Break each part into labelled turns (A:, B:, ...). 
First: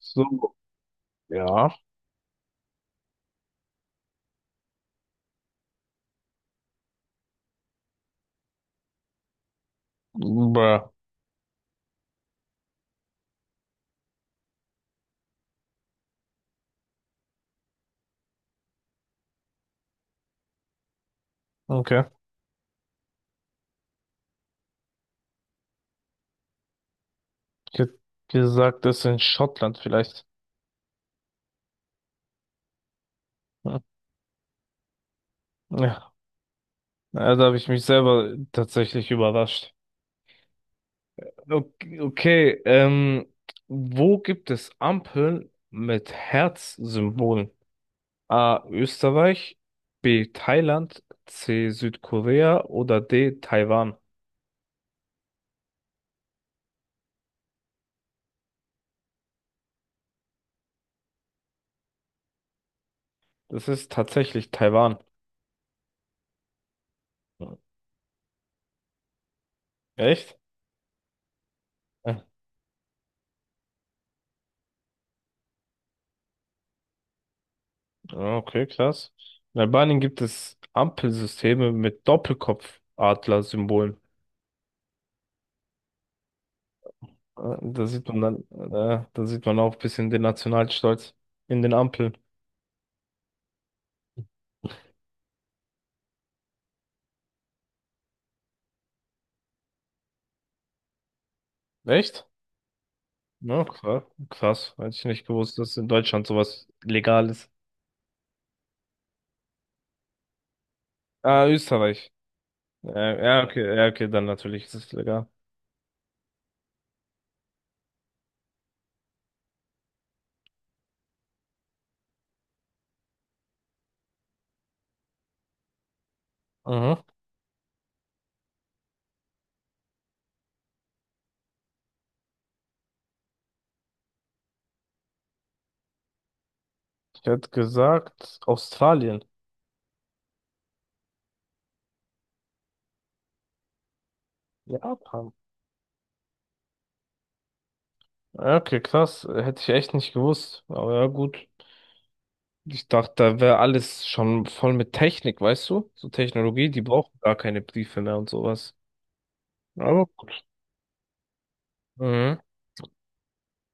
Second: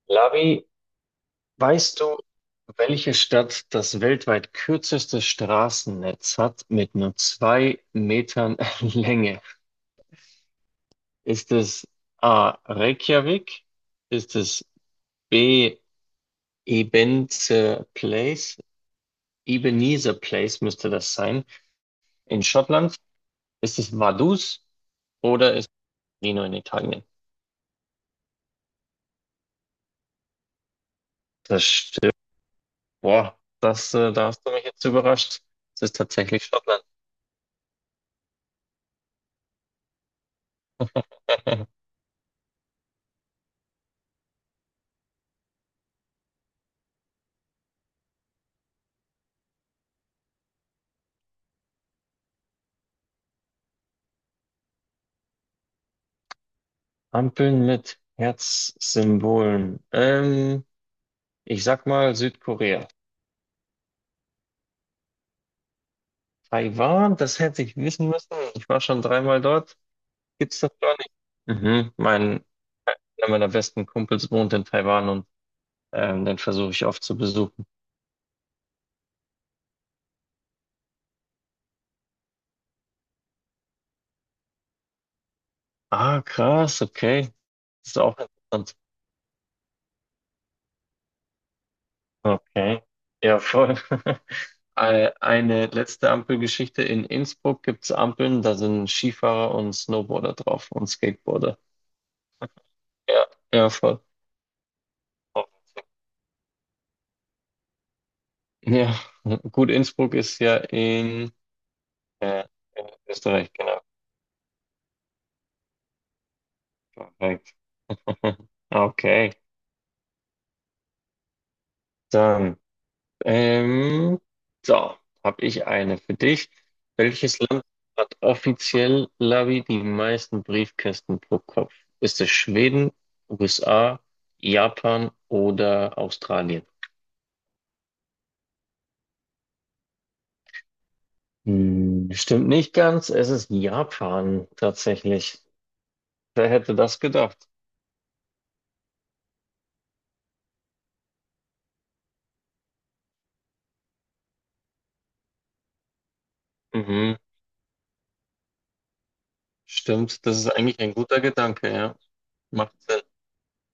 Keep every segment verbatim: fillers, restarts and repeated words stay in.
A: So,
B: Lavi,
A: ja.
B: weißt du, welche Stadt das weltweit kürzeste Straßennetz hat mit nur zwei Metern Länge?
A: Bruh.
B: Ist es A. Reykjavik? Ist es B. Ebenezer Place? Ebenezer Place müsste das sein
A: Okay.
B: in Schottland. Ist es Vaduz oder ist es Torino in Italien?
A: Ich hätte gesagt, das ist in Schottland vielleicht.
B: Das stimmt. Boah,
A: Hm.
B: das, äh, da hast du mich jetzt überrascht. Es ist
A: Ja.
B: tatsächlich Schottland.
A: Also habe ich mich selber tatsächlich überrascht. Okay, okay, ähm, wo gibt es Ampeln mit Herzsymbolen? A. Österreich, B. Thailand, C. Südkorea oder D. Taiwan?
B: Ampeln mit Herzsymbolen. Ähm, ich sag mal Südkorea.
A: Das ist tatsächlich Taiwan.
B: Taiwan, das
A: Hm,
B: hätte ich wissen müssen. Ich war schon dreimal dort.
A: Echt?
B: Gibt's das gar nicht? Mhm. Mein, einer meiner besten Kumpels wohnt in Taiwan und ähm, den versuche ich oft zu besuchen.
A: Ah, Okay, krass. In Albanien gibt es Ampelsysteme mit Doppelkopfadler-Symbolen.
B: Ah, krass, okay.
A: Ah, Da
B: Das ist
A: sieht
B: auch
A: man dann,
B: interessant.
A: äh, da sieht man auch ein bisschen den Nationalstolz in den Ampeln.
B: Okay. Ja, voll. Ei- Eine letzte Ampelgeschichte. In Innsbruck gibt's Ampeln, da sind Skifahrer und Snowboarder drauf und Skateboarder.
A: Echt?
B: Ja,
A: Ja,
B: ja, voll.
A: krass. Krass. Hätte ich nicht gewusst, dass in Deutschland sowas legal ist.
B: Ja, gut, Innsbruck ist ja in,
A: Ah, Österreich.
B: äh, in
A: Ja, ja,
B: Österreich,
A: okay,
B: genau.
A: ja, okay, dann natürlich ist es legal.
B: Perfekt. Okay, dann, ähm, so, habe ich eine für dich.
A: Mhm.
B: Welches Land hat offiziell, Lavi, die meisten Briefkästen pro Kopf? Ist es Schweden, U S A, Japan oder Australien?
A: Ich hätte gesagt, Australien.
B: Hm, stimmt nicht ganz, es ist Japan
A: Japan.
B: tatsächlich. Wer hätte das gedacht?
A: Ja, Okay, krass. Hätte ich echt nicht gewusst. Aber ja, gut. Ich dachte, da wäre alles schon voll mit Technik, weißt du? So Technologie, die brauchen
B: Mhm.
A: gar keine Briefe mehr und sowas. Aber
B: Stimmt, das
A: gut.
B: ist eigentlich ein guter Gedanke, ja.
A: Mhm.
B: Macht Sinn.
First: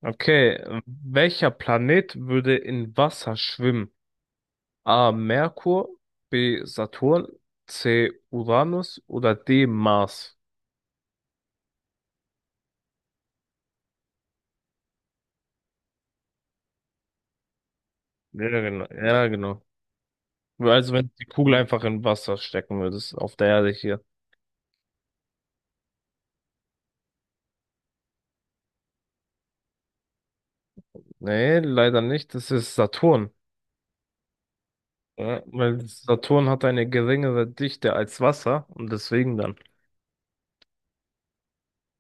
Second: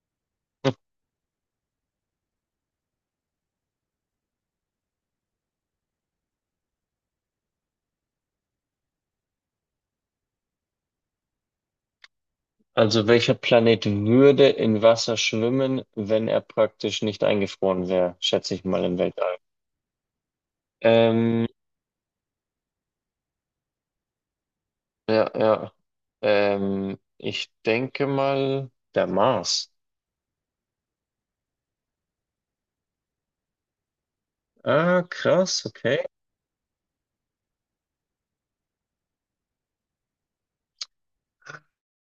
A: Okay, welcher Planet würde in Wasser schwimmen? A. Merkur, B. Saturn, C. Uranus oder D. Mars?
B: Also welcher Planet würde in Wasser schwimmen, wenn er praktisch nicht eingefroren wäre,
A: Ja,
B: schätze ich mal
A: genau.
B: im
A: Ja,
B: Weltall.
A: genau. Also wenn du die
B: Ähm,
A: Kugel einfach in Wasser stecken würdest, auf der Erde hier.
B: ja, ja. Ähm, ich denke mal der Mars.
A: Nee, leider nicht. Das ist Saturn.
B: Ah,
A: Ja,
B: krass,
A: weil
B: okay.
A: Saturn hat eine geringere Dichte als Wasser und deswegen dann.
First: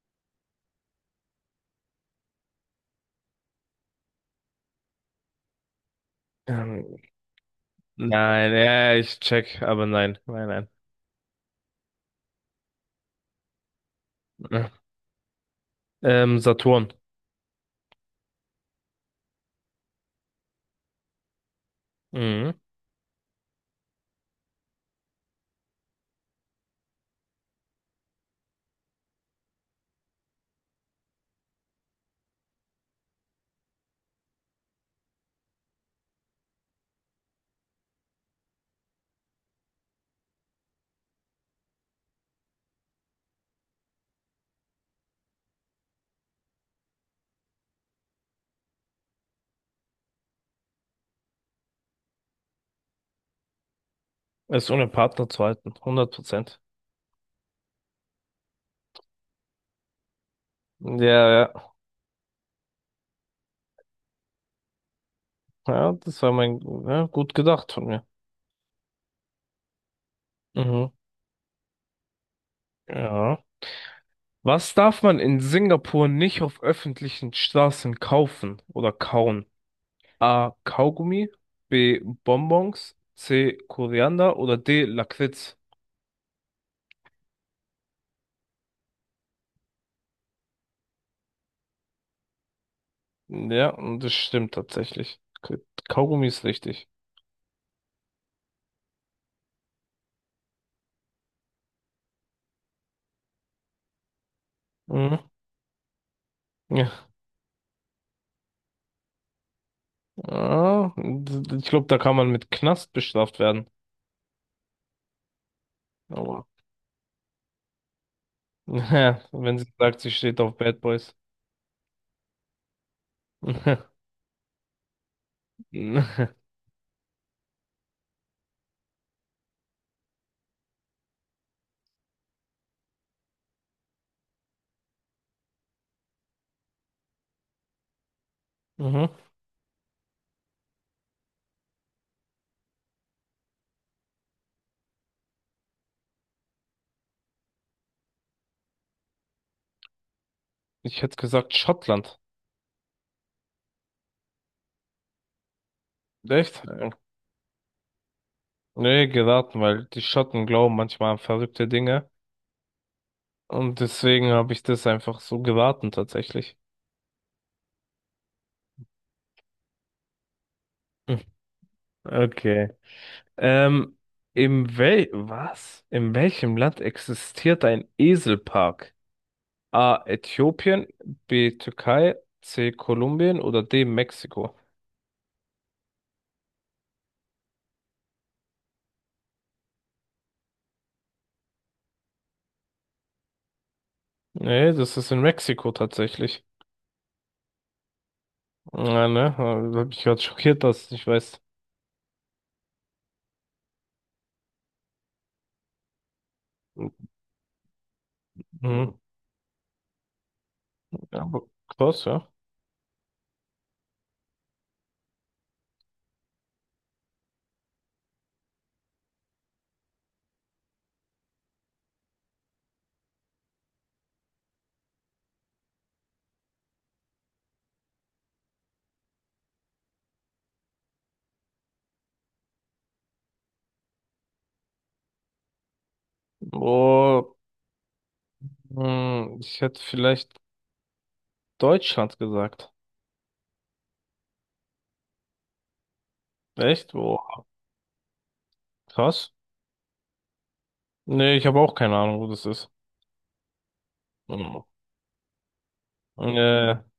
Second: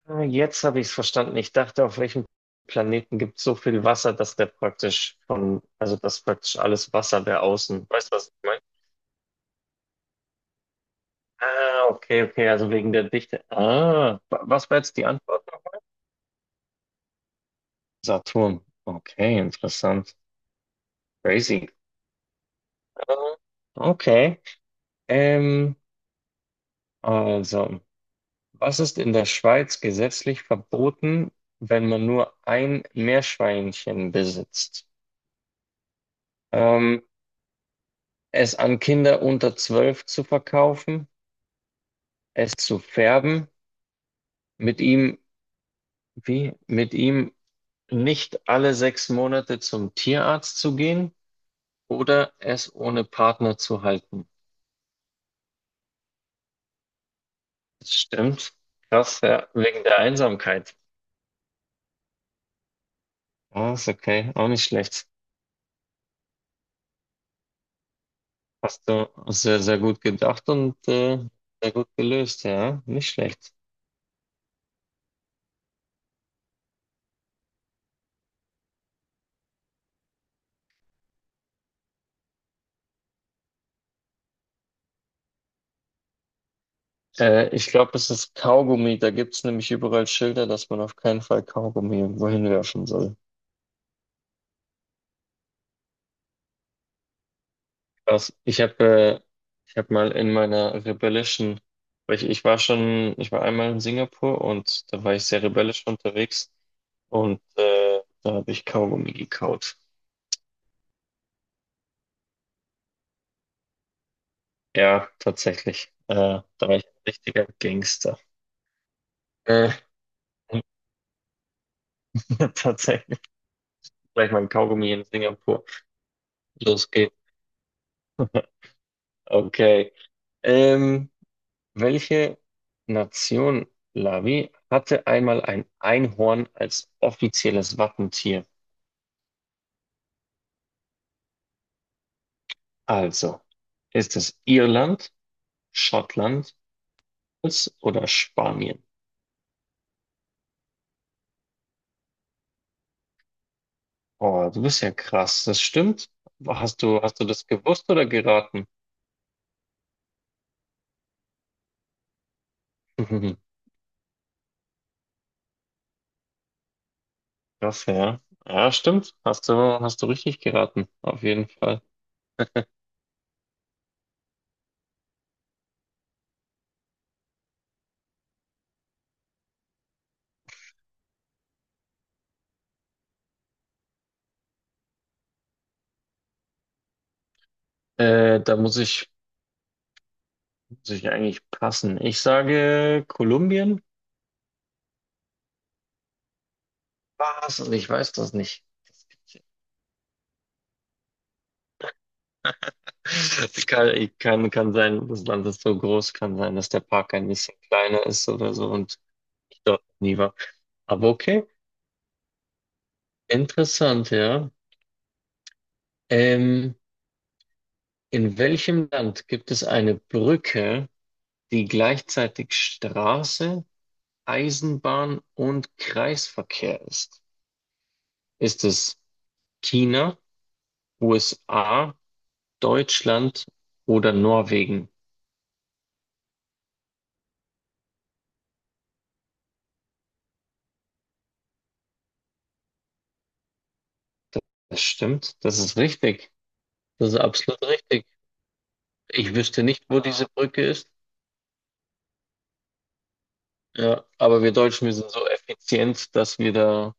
B: Ah, jetzt habe ich es verstanden. Ich dachte, auf welchem Planeten gibt es so viel Wasser, dass der praktisch von, also dass praktisch alles
A: Ähm,
B: Wasser wäre außen. Weißt du, was ich
A: nein,
B: meine?
A: ja, ich check, aber nein, nein,
B: Ah, okay, okay, also wegen der Dichte. Ah, wa- was
A: nein.
B: war jetzt die Antwort?
A: Ähm, Saturn.
B: Saturn. Okay, interessant. Crazy.
A: Mhm.
B: Ah, okay. Ähm, also, was ist in der Schweiz gesetzlich verboten, wenn man nur ein Meerschweinchen besitzt? Ähm, Es an Kinder unter zwölf zu verkaufen, es zu färben, mit ihm, wie, mit ihm nicht alle sechs Monate zum Tierarzt zu gehen, oder es ohne Partner zu halten.
A: Ist ohne Partner zu halten, hundert Prozent.
B: Das stimmt. Krass, ja, wegen der Einsamkeit.
A: Ja, ja,
B: Ah, ist okay, auch nicht schlecht.
A: ja, das war mein, ja, gut gedacht von mir.
B: Hast du sehr, sehr gut gedacht und
A: Mhm.
B: äh, sehr gut gelöst, ja, nicht
A: Ja.
B: schlecht.
A: Was darf man in Singapur nicht auf öffentlichen Straßen kaufen oder kauen? A. Kaugummi, B. Bonbons, C. Koriander oder D. Lakritz.
B: Äh, ich glaube, es ist Kaugummi. Da gibt es nämlich überall Schilder, dass man auf keinen Fall Kaugummi irgendwo hinwerfen soll.
A: Ja, und das stimmt tatsächlich. Kaugummi ist richtig.
B: Krass. Ich habe äh, ich hab mal in meiner rebellischen, weil ich, ich war schon, ich war einmal in Singapur und da war ich
A: Mhm.
B: sehr rebellisch unterwegs und äh, da habe ich Kaugummi gekaut.
A: Ja, ich glaube, da kann man mit Knast bestraft werden.
B: Ja, tatsächlich. Äh, da
A: Aber
B: war ich ein richtiger Gangster.
A: wenn sie
B: Äh,
A: sagt, sie steht auf Bad Boys.
B: Tatsächlich. Gleich mein Kaugummi in Singapur.
A: Mhm.
B: Los geht's. Okay. Ähm, Welche Nation, Lavi, hatte einmal ein Einhorn als offizielles Wappentier? Also, ist es Irland, Schottland es- oder Spanien?
A: Ich hätte gesagt Schottland.
B: Oh, du bist ja krass, das stimmt.
A: Echt?
B: Hast
A: Ja.
B: du, hast du das gewusst oder geraten?
A: Nee, geraten, weil die Schotten glauben manchmal an verrückte Dinge. Und deswegen habe ich das einfach so geraten, tatsächlich.
B: Krass, ja. Ja, stimmt. Hast du, hast du richtig geraten,
A: Hm.
B: auf jeden Fall.
A: Okay. Ähm, im Wel was? In welchem Land existiert ein Eselpark? A. Äthiopien, B. Türkei, C. Kolumbien oder D. Mexiko?
B: Äh, da muss ich, muss ich eigentlich passen. Ich sage Kolumbien.
A: Nee, das ist in Mexiko tatsächlich.
B: Was? Und ich weiß das nicht.
A: Ja, ne? Da hab ich gerade schockiert, dass ich nicht weiß.
B: Es Kann, ich kann, kann sein, das Land ist so groß, kann sein, dass der Park ein bisschen kleiner ist oder so
A: Mhm.
B: und ich dort nie war. Aber
A: Ja, aber
B: okay.
A: krass, ja.
B: Interessant, ja. Ähm, in welchem Land gibt es eine Brücke, die gleichzeitig Straße, Eisenbahn und Kreisverkehr ist? Ist es China, U S A, Deutschland oder Norwegen?
A: Oh, hm, ich hätte vielleicht Deutschland gesagt.
B: Das stimmt, das ist richtig.
A: Echt?
B: Das ist
A: Oh,
B: absolut richtig.
A: krass.
B: Ich wüsste nicht, wo diese Brücke ist.
A: Nee, ich habe auch keine Ahnung, wo das ist.
B: Ja, aber wir
A: Mhm.
B: Deutschen, wir sind so effizient, dass wir
A: Äh,
B: da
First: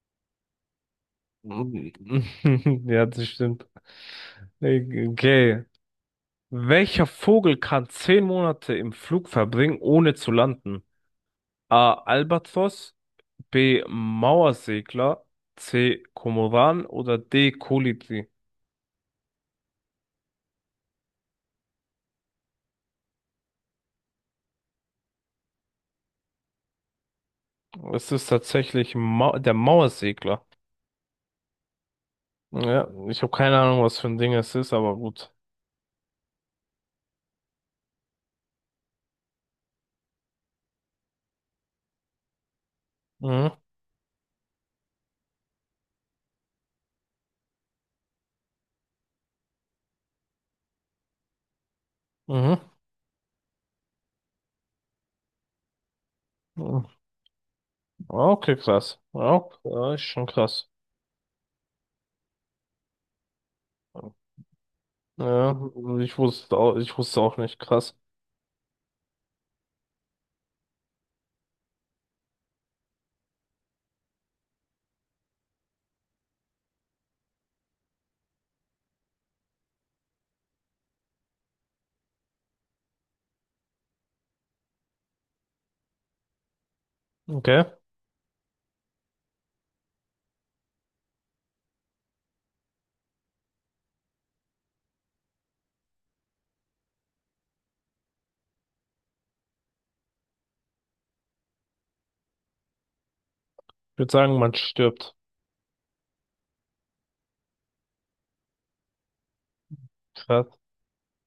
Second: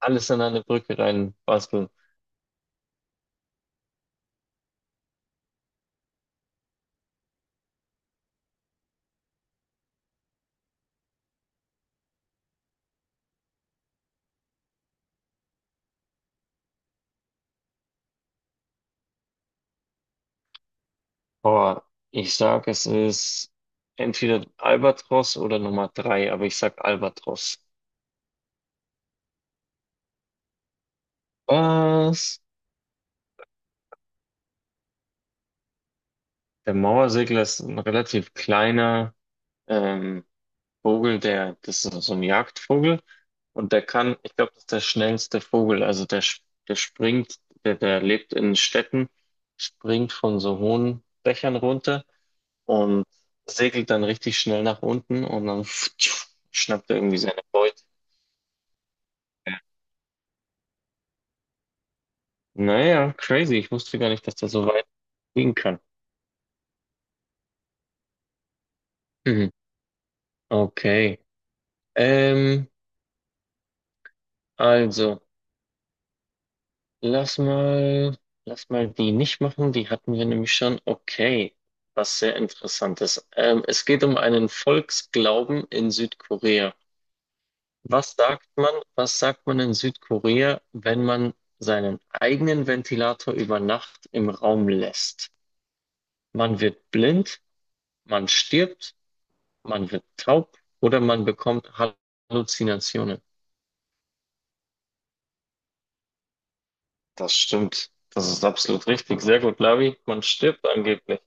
B: alles an eine Brücke reinbasteln.
A: ja, das stimmt. Okay. Welcher Vogel kann zehn Monate im Flug verbringen, ohne zu landen? A. Albatros, B. Mauersegler, C. Kormoran oder D. Kolibri?
B: Boah, ich sag, es ist entweder Albatros oder Nummer drei, aber ich sag Albatros.
A: Es ist tatsächlich Mau der Mauersegler.
B: Was?
A: Ja, ich habe keine Ahnung, was für ein Ding es ist, aber gut.
B: Der Mauersegler ist ein relativ kleiner ähm, Vogel, der, das ist so ein Jagdvogel
A: Mhm,
B: und der kann, ich glaube, das ist der schnellste Vogel, also der, sch- der springt, der, der lebt in Städten, springt von so hohen Dächern runter
A: mhm.
B: und segelt dann richtig schnell nach unten und dann
A: mhm.
B: schnappt er irgendwie seine Beute.
A: Okay, krass. Ja, ja, ist schon krass.
B: Naja, crazy. Ich wusste gar nicht, dass das so weit gehen
A: Ja,
B: kann.
A: ich wusste auch, ich wusste auch nicht. Krass.
B: Mhm. Okay. Ähm, also, lass mal, lass mal die nicht machen. Die hatten wir nämlich schon. Okay. Was sehr Interessantes. Ähm, es geht um einen Volksglauben in Südkorea.
A: Okay.
B: Was sagt man, was sagt man in Südkorea, wenn man seinen eigenen Ventilator über Nacht im Raum lässt? Man wird blind, man stirbt, man wird taub oder man bekommt Halluzinationen.
A: Ich würde sagen, man stirbt.
B: Das stimmt. Das ist absolut richtig. Sehr gut, Lavi. Man
A: Krass.
B: stirbt angeblich.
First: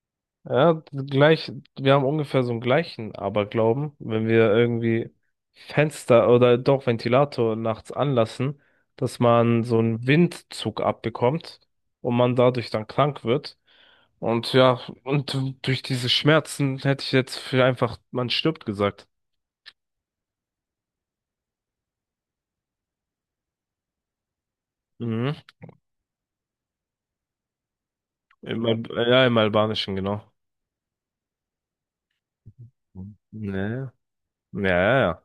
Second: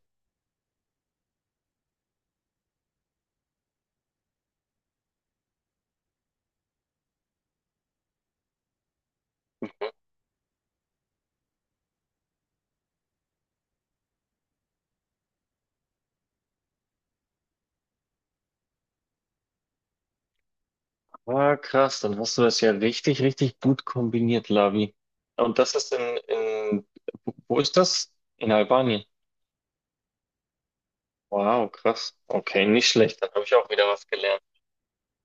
A: Ja, gleich, wir haben ungefähr so einen gleichen Aberglauben, wenn wir irgendwie Fenster oder doch Ventilator nachts anlassen, dass man so einen Windzug abbekommt und man dadurch dann krank wird. Und ja, und durch diese Schmerzen hätte ich jetzt für einfach, man stirbt gesagt.
B: Ah, krass. Dann hast du das ja richtig, richtig gut kombiniert, Lavi.
A: Mhm.
B: Und das ist in, in, wo ist das? In
A: Im, Al-
B: Albanien.
A: ja, im Albanischen, genau.
B: Wow, krass. Okay, nicht schlecht. Dann habe ich auch wieder
A: Nee.
B: was gelernt.
A: Ja, ja, ja.